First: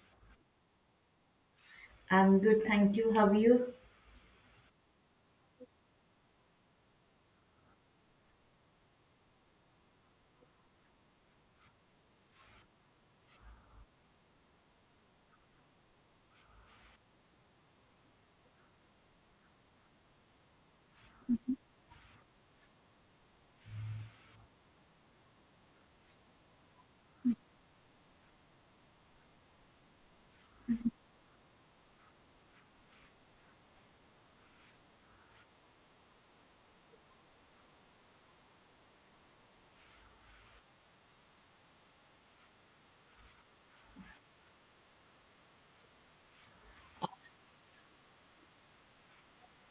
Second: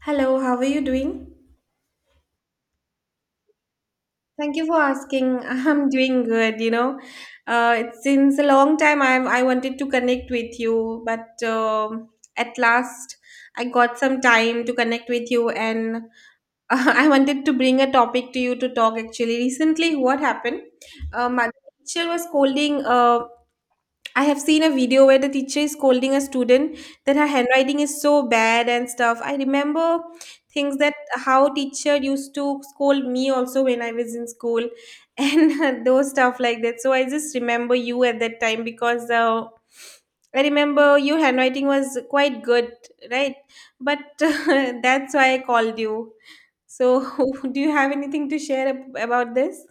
Hello, how are you doing? I'm good, thank you. How are you? Thank you for asking. I'm doing good, you know. It's since a long time I wanted to connect with you, but at last I got some time to connect with you and I wanted to bring a topic to you to talk actually. Recently, what happened? My teacher was scolding I have seen a video where the teacher is scolding a student that her handwriting is so bad and stuff. I remember things that how teacher used to scold me also when I was in school and those stuff like that. So I just remember you at that time because I remember your handwriting was quite good, right? But that's why I called you. So do you have anything to share about this?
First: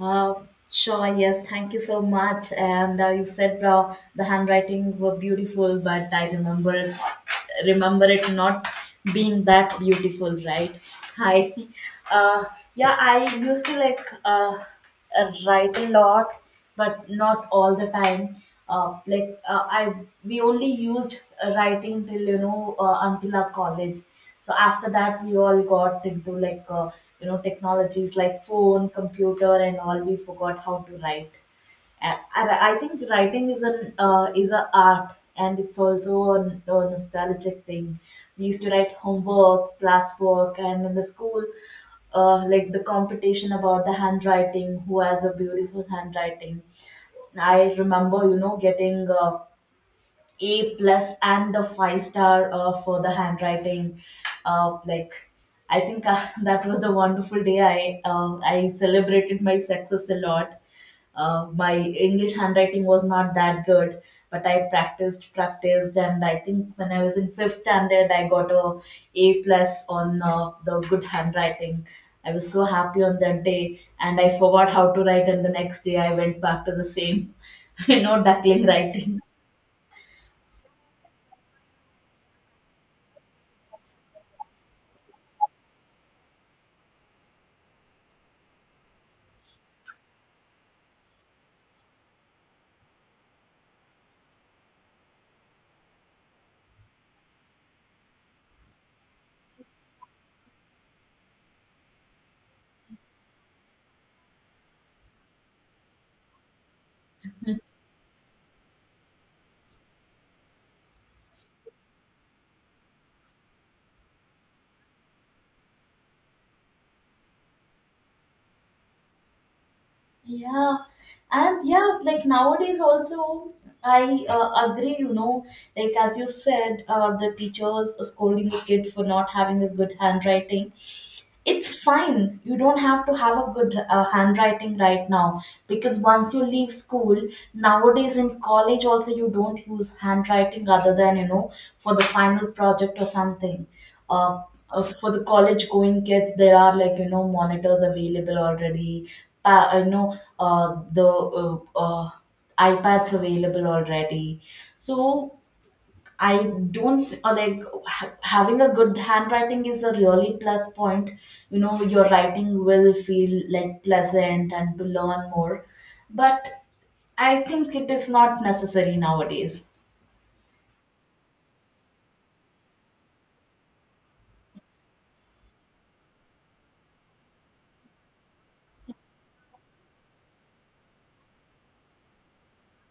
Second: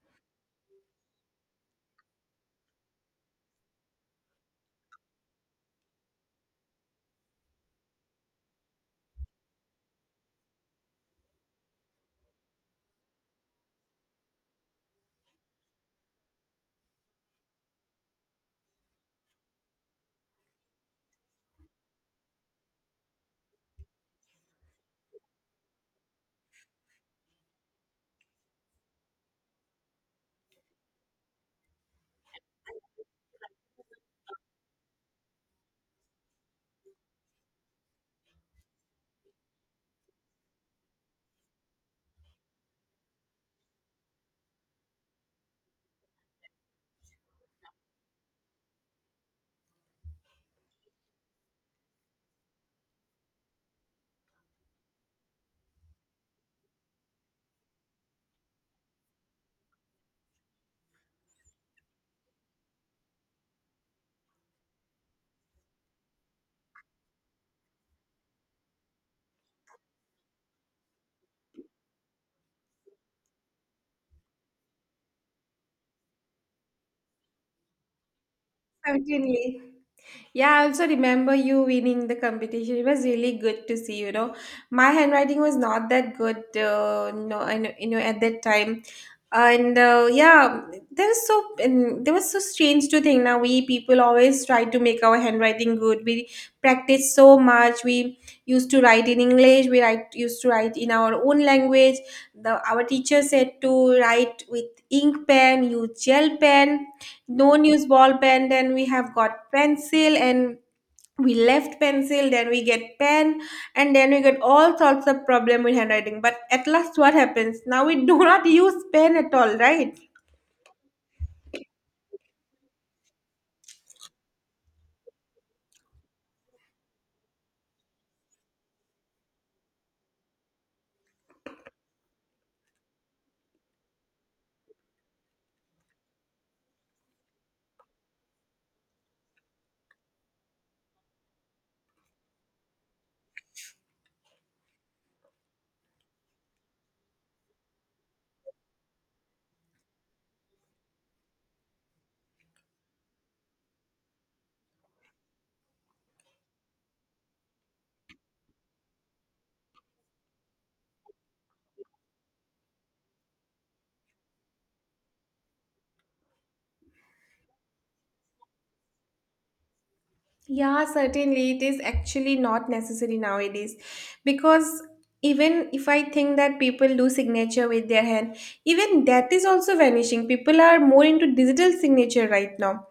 Uh, sure, yes, thank you so much. And you said the handwriting were beautiful, but I remember it not being that beautiful, right? Hi. Uh, yeah, I used to like write a lot, but not all the time. Like we only used writing till until our college. So after that, we all got into technologies like phone, computer, and all. We forgot how to write. And I think writing is an is a art, and it's also a nostalgic thing. We used to write homework, classwork, and in the school, like the competition about the handwriting, who has a beautiful handwriting. I remember, getting a plus and a five star for the handwriting. Like I think that was the wonderful day. I celebrated my success a lot. My English handwriting was not that good, but I practiced, practiced, and I think when I was in fifth standard, I got a A plus on the good handwriting. I was so happy on that day, and I forgot how to write. And the next day, I went back to the same, duckling writing. Certainly. Yeah, I also remember you winning the competition. It was really good to see, you know. My handwriting was not that good, no, I know, you know, at that time. And yeah, there was so and there was so strange to think. Now we people always try to make our handwriting good. We practice so much. We used to write in English. We write used to write in our own language. The Our teacher said to write with ink pen, use gel pen, no news ball pen, then we have got pencil, and we left pencil, then we get pen, and then we get all sorts of problem with handwriting, but at last what happens now, we do not use pen at all, right? Yeah, and yeah, like nowadays also, I agree, like as you said, the teachers scolding the kid for not having a good handwriting. It's fine, you don't have to have a good handwriting right now, because once you leave school nowadays in college also, you don't use handwriting other than for the final project or something. uh, for the college going kids, there are, like, you know monitors available already the iPads available already. So I don't like having a good handwriting is a really plus point. You know, your writing will feel like pleasant and to learn more. But I think it is not necessary nowadays. Yeah, certainly. It is actually not necessary nowadays because even if I think that people do signature with their hand, even that is also vanishing. People are more into digital signature right now.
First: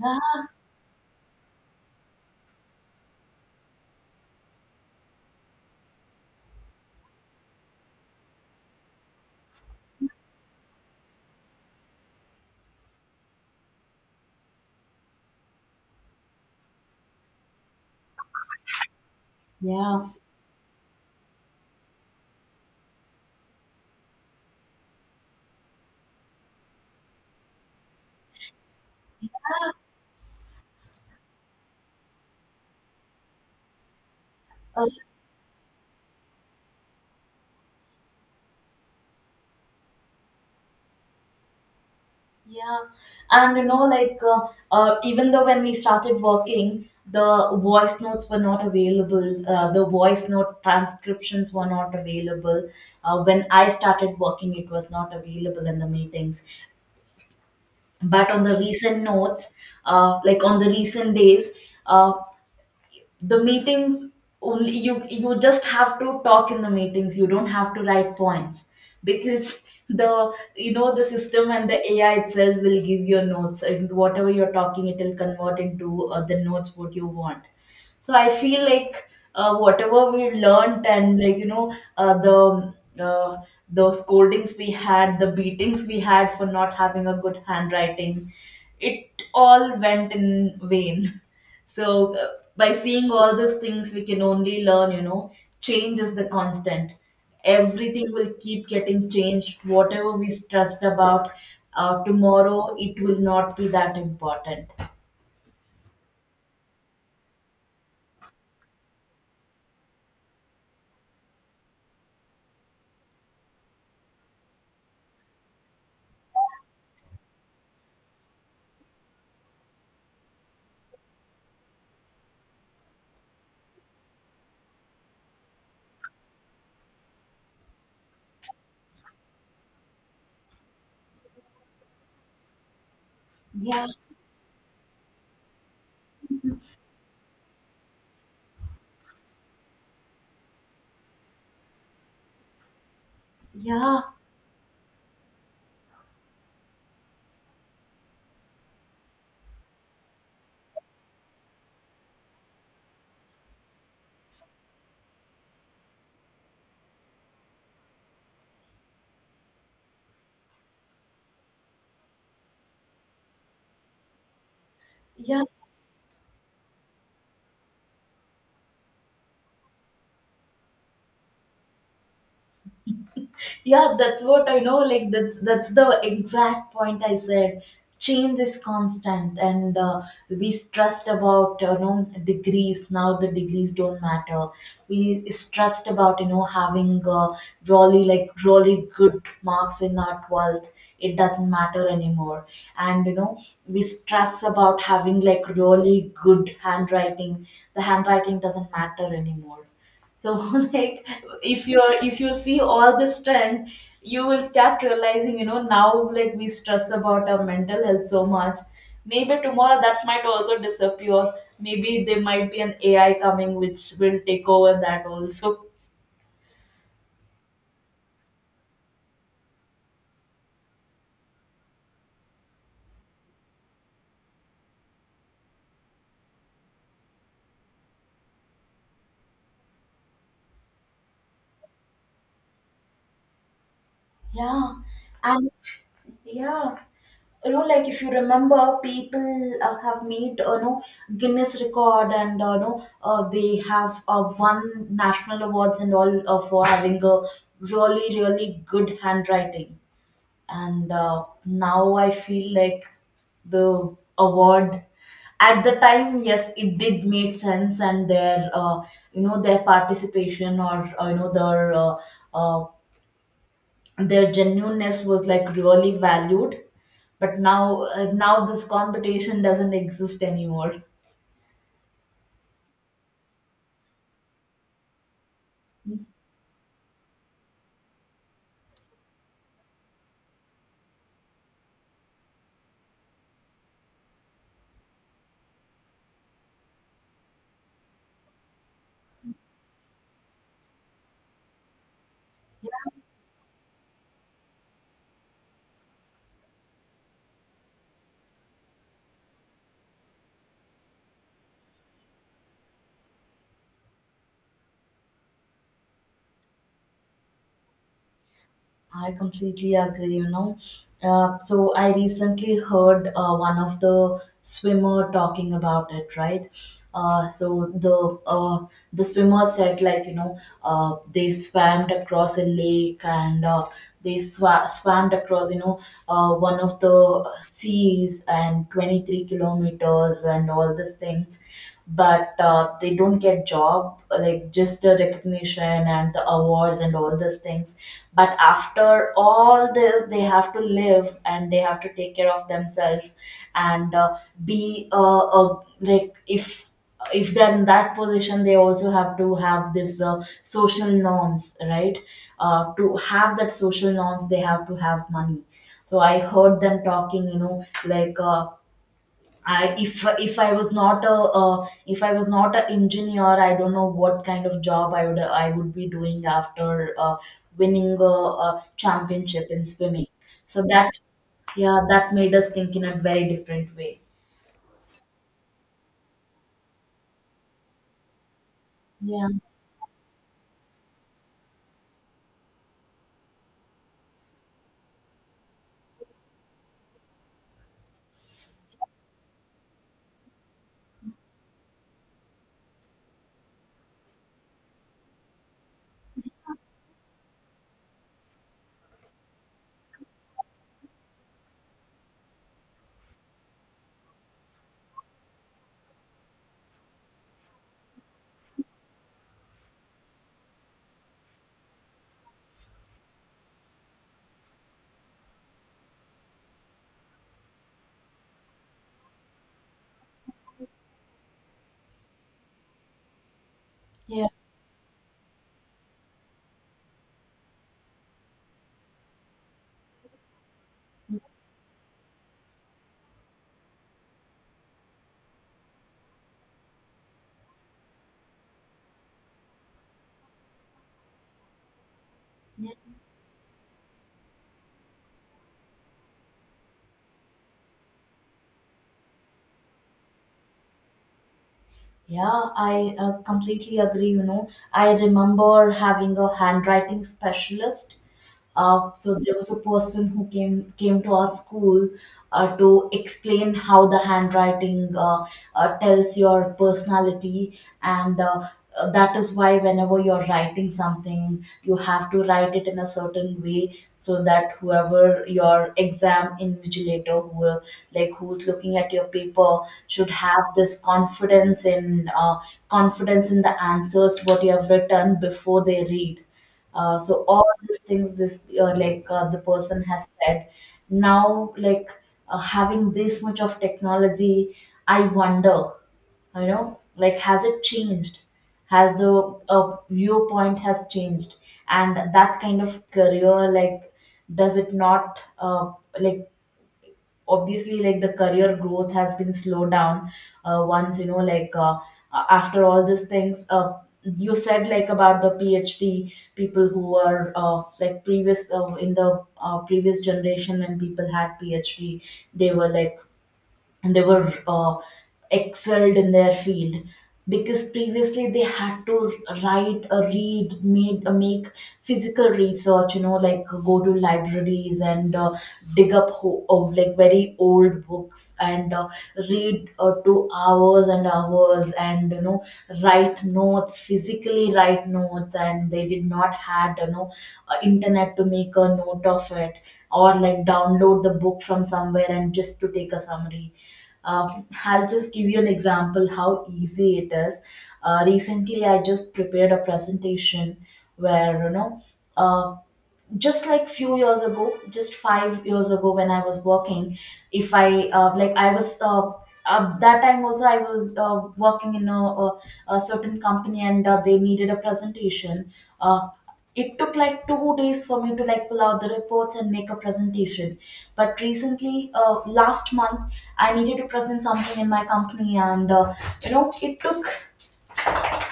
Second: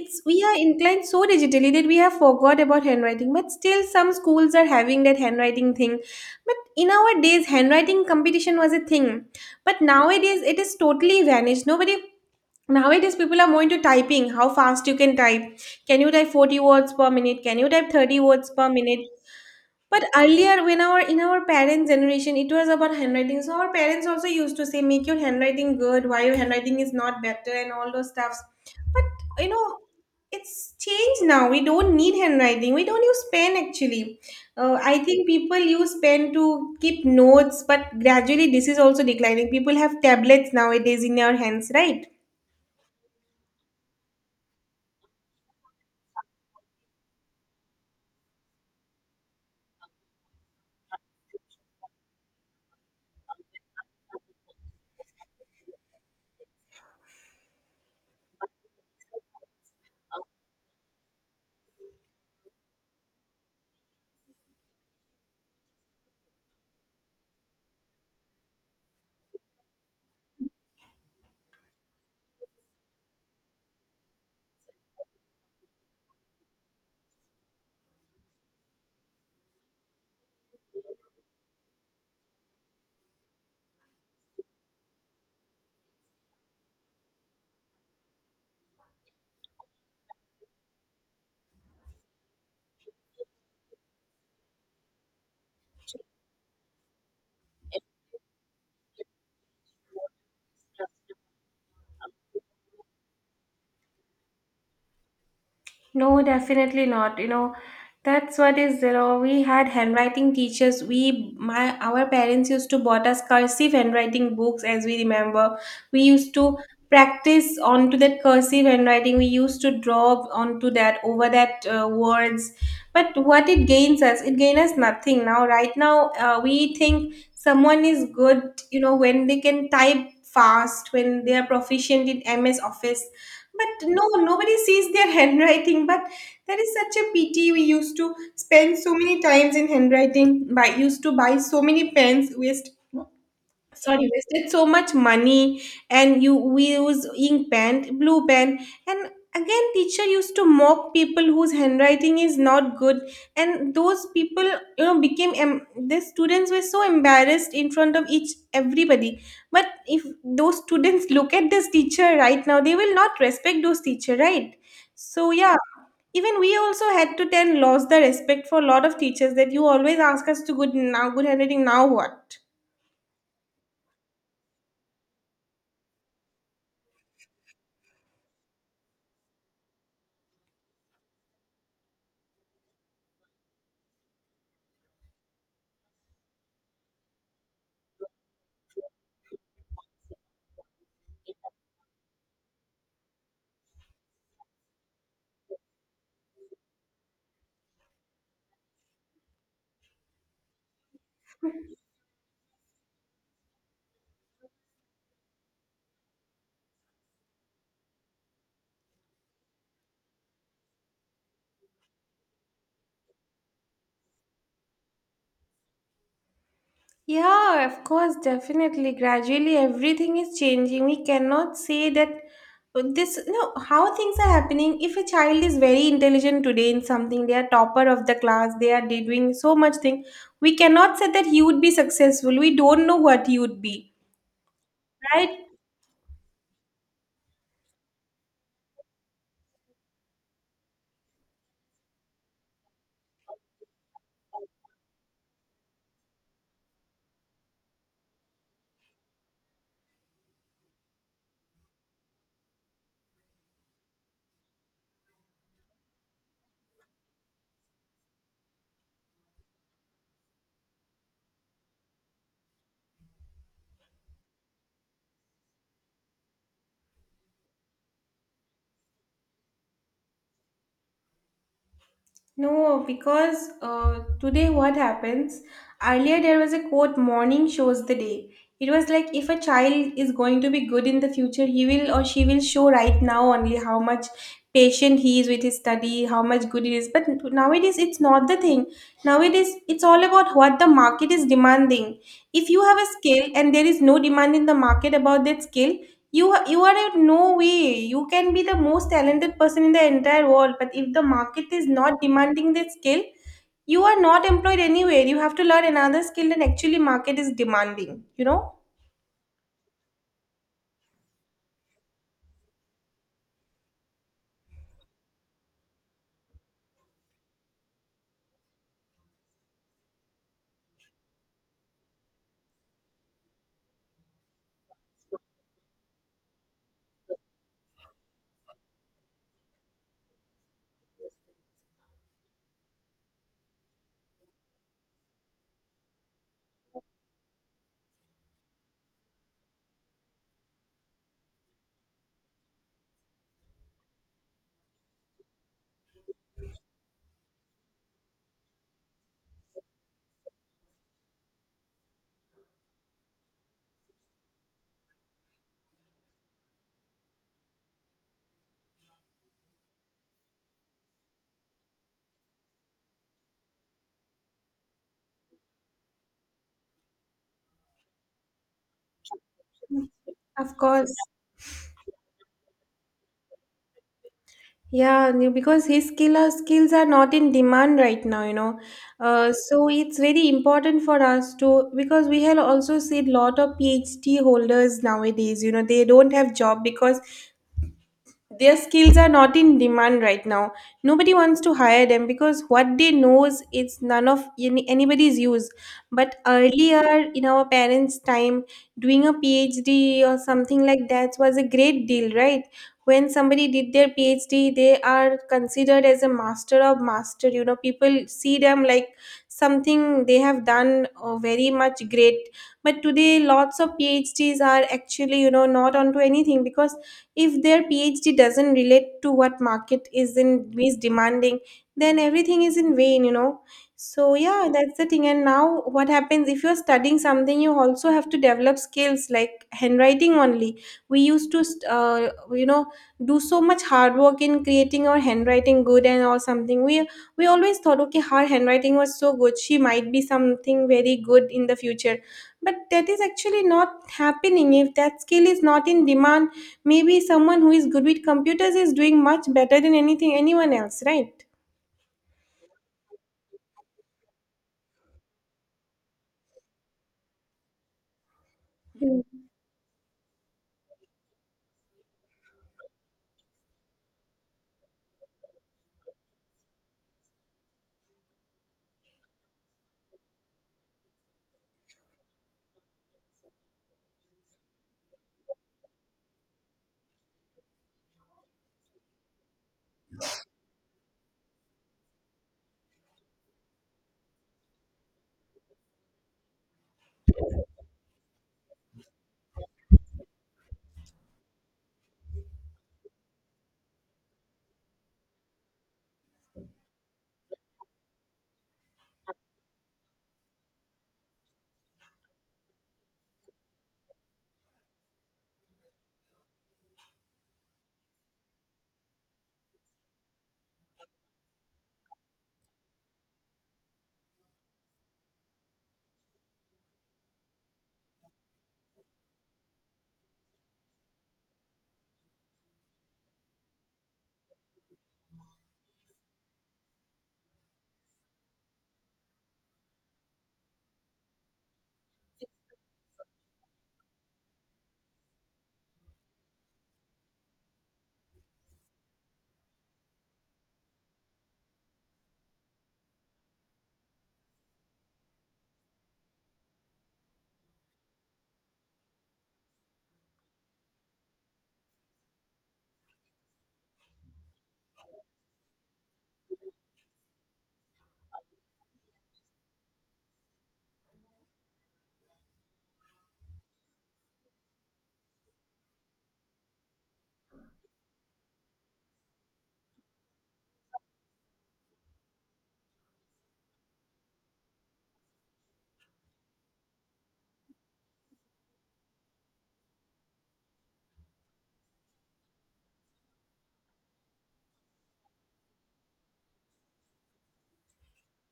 Yeah, we are inclined so digitally that we have forgot about handwriting, but still some schools are having that handwriting thing. But in our days, handwriting competition was a thing, but nowadays it is totally vanished. Nobody Nowadays, people are more into typing, how fast you can type. Can you type 40 words per minute? Can you type 30 words per minute? But yeah, earlier, when our parents' generation, it was about handwriting. So our parents also used to say, "Make your handwriting good. Why your handwriting is not better?" and all those stuffs. But you know, it's changed now. We don't need handwriting. We don't use pen actually. I think people use pen to keep notes, but gradually this is also declining. People have tablets nowadays in their hands, right? yeah. And you know, like even though when we started working, the voice notes were not available. The voice note transcriptions were not available. When I started working, it was not available in the meetings. But on the recent notes, like on the recent days, uh, the meetings, only you just have to talk in the meetings, you don't have to write points. Because the you know the system and the AI itself will give your notes, and whatever you're talking, it will convert into the notes what you want. So I feel like whatever we learned, and uh, the scoldings we had, the beatings we had for not having a good handwriting, it all went in vain. So by seeing all these things, we can only learn. You know, change is the constant. Everything will keep getting changed. Whatever we stressed about tomorrow, it will not be that important. No, definitely not. You know, that's what is, you know, we had handwriting teachers. We, my, our parents used to bought us cursive handwriting books, as we remember. We used to practice onto that cursive handwriting. We used to draw onto that, over that words. But what it gains us nothing. Now, right now, we think someone is good, you know, when they can type fast, when they are proficient in MS Office, Yeah, but no, nobody sees their handwriting. But that is such a pity. We used to spend so many times in handwriting. By used to buy so many pens. Yeah, Wasted so much money, and you we use ink pen, blue pen, and again teacher used to mock people whose handwriting is not good, and those people, you know, became the students were so embarrassed in front of each everybody. But if those students look at this teacher right now, they will not respect those teacher, right? So yeah. yeah, even we also had to then lost the respect for a lot of teachers that you always ask us to good, now good handwriting, now what? Yeah, that's what I know, like that's the exact point I said. Change is constant, and we stressed about, degrees. Now the degrees don't matter. We stressed about, having really, like, really good marks in our 12th. It doesn't matter anymore. And you know, we stress about having like really good handwriting. The handwriting doesn't matter anymore. So like, if you see all this trend, you will start realizing, you know, now like we stress about our mental health so much. Maybe tomorrow that might also disappear. Maybe there might be an AI coming which will take over that also. Yeah, of course, definitely. Gradually, everything is changing. We cannot say that this, no, how things are happening. If a child is very intelligent today in something, they are topper of the class, they are doing so much thing. We cannot say that he would be successful. We don't know what he would be, Yeah, right? and yeah, you know, like if you remember, people have made Guinness record, and they have won national awards and all for having a really, really good handwriting. And now I feel like the award at the time, yes, it did make sense, and their participation, or uh, their genuineness was like really valued. But now this competition doesn't exist anymore. No, because today what happens? Earlier there was a quote, morning shows the day. It was like if a child is going to be good in the future, he will or she will show right now only how much patient he is with his study, how much good it is. But nowadays it's not the thing. Nowadays it's all about what the market is demanding. If you have a skill and there is no demand in the market about that skill, you are in no way, you can be the most talented person in the entire world, but if the market is not demanding the skill, you are not employed anywhere. You have to learn another skill that actually market is demanding, you know. I completely agree, you know. So I recently heard one of the swimmer talking about it, right? So uh, the swimmer said, like, you know, they swam across a lake, and they swam across, you know, one of the seas, and 23 kilometers, and all these things. But they don't get job, like just the recognition and the awards and all these things. But after all this, they have to live, and they have to take care of themselves, and be a like, if they're in that position, they also have to have this social norms, right? To have that social norms, they have to have money. So I heard them talking, you know, like, if I was not a if I was not an engineer, I don't know what kind of job I would be doing after winning a championship in swimming. Of So that course. Yeah, that made us think in a very different way. Yeah, no, because his skill or skills are not in demand right now, you know. Yeah, So it's very important for us to, because we have also seen lot of PhD holders nowadays. You know, they don't have job because their skills are not in demand right now. Nobody wants to hire them because what they know is it's none of any, anybody's use. But earlier in our parents' time, doing a PhD or something like that was a great deal, right? When somebody did their PhD, they are considered as a master of master. You know, people see them like something they have done very much great. But today lots of phds are actually, you know, not onto anything, because if their PhD doesn't relate to what market is demanding, then everything is in vain, you know. So yeah, yeah, that's the thing. And now what happens if you're studying something, you also have to develop skills like handwriting only. We used to, you know, do so much hard work in creating our handwriting good and or something. We always thought, okay, her handwriting was so good. She might be something very good in the future. But yeah. that is actually not happening. If that skill is not in demand, maybe someone who is good with computers is doing much better than anything anyone else, right? Yeah, I completely agree. You know, I remember having a handwriting specialist. So Mm. there was a person who came to our school to explain how the handwriting tells your personality, and that is why whenever you're writing something, you have to write it in a certain way, so that whoever your exam invigilator, like who's looking at your paper, should have this confidence in the answers what you have written before they read. So all these things, this the person has said. Now, like, having this much of technology, I wonder, you know, like, has it changed? Has the viewpoint has changed, and that kind of career, like, does it not like, obviously, like the career growth has been slowed down once, you know, like, after all these things you said, like, about the phd people who were like, previous in the previous generation, when people had phd, they were like, and they were excelled in their field. Because previously they had to write or read, made make physical research, you know, like, go to libraries, and dig up, of like very old books, and read to hours and hours, and you know, write notes, physically write notes, and they did not had, you know, internet to make a note of it, or like download the book from somewhere and just to take a summary. I'll just give you an example how easy it is. Recently, I just prepared a presentation where you know. Uh, just like few years ago, just 5 years ago, when I was working, if I like I was that time also I was working in a certain company, and they needed a presentation. uh, it took like 2 days for me to like pull out the reports and make a presentation. But recently, last month, I needed to present something in my company, and you know, it took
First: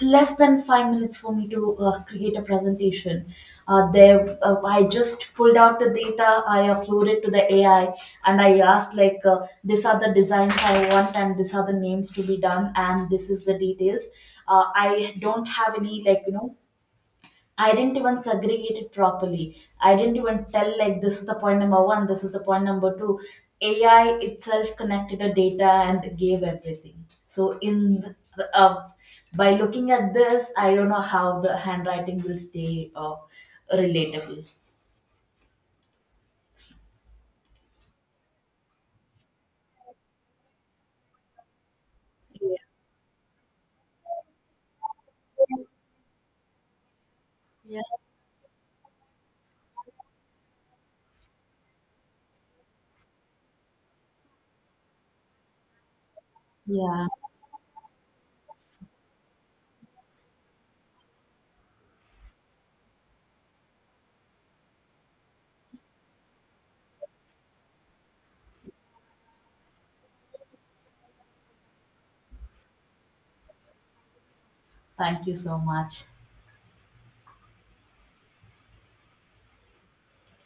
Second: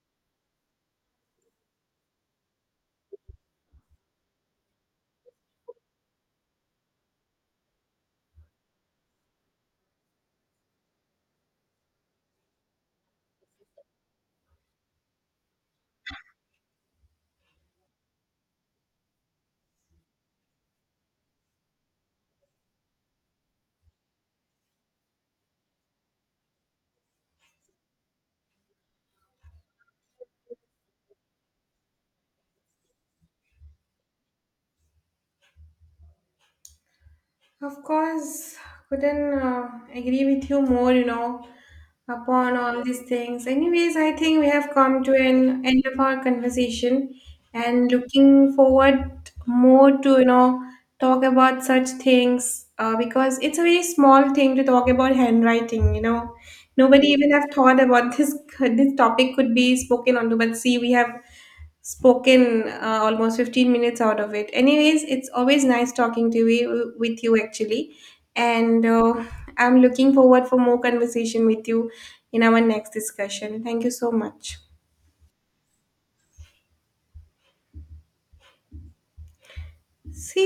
less than 5 minutes for me to create a presentation. There, I just pulled out the data, I uploaded to the AI, and I asked, like, these are the designs I want, and these are the names to be done, and this is the details. I don't have any, like, you know, I didn't even segregate it properly. I didn't even tell like this is the point number one, this is the point number two. AI itself connected the data and gave everything. By looking at this, I don't know how the handwriting will stay relatable. Of course, couldn't agree with you more, you know, upon Yeah. all these things. Anyways, I think we have come to an end of our conversation Yeah, and looking forward more to, you know, talk about such things because it's a very small thing to talk about handwriting, you know. yeah. Nobody even have thought about this this topic could be spoken onto, but see, we have spoken almost 15 minutes out of it. Anyways, it's always nice talking to you, with you actually, and I'm looking forward for more conversation with you in our next discussion. Thank you so much. Thank you so much. See.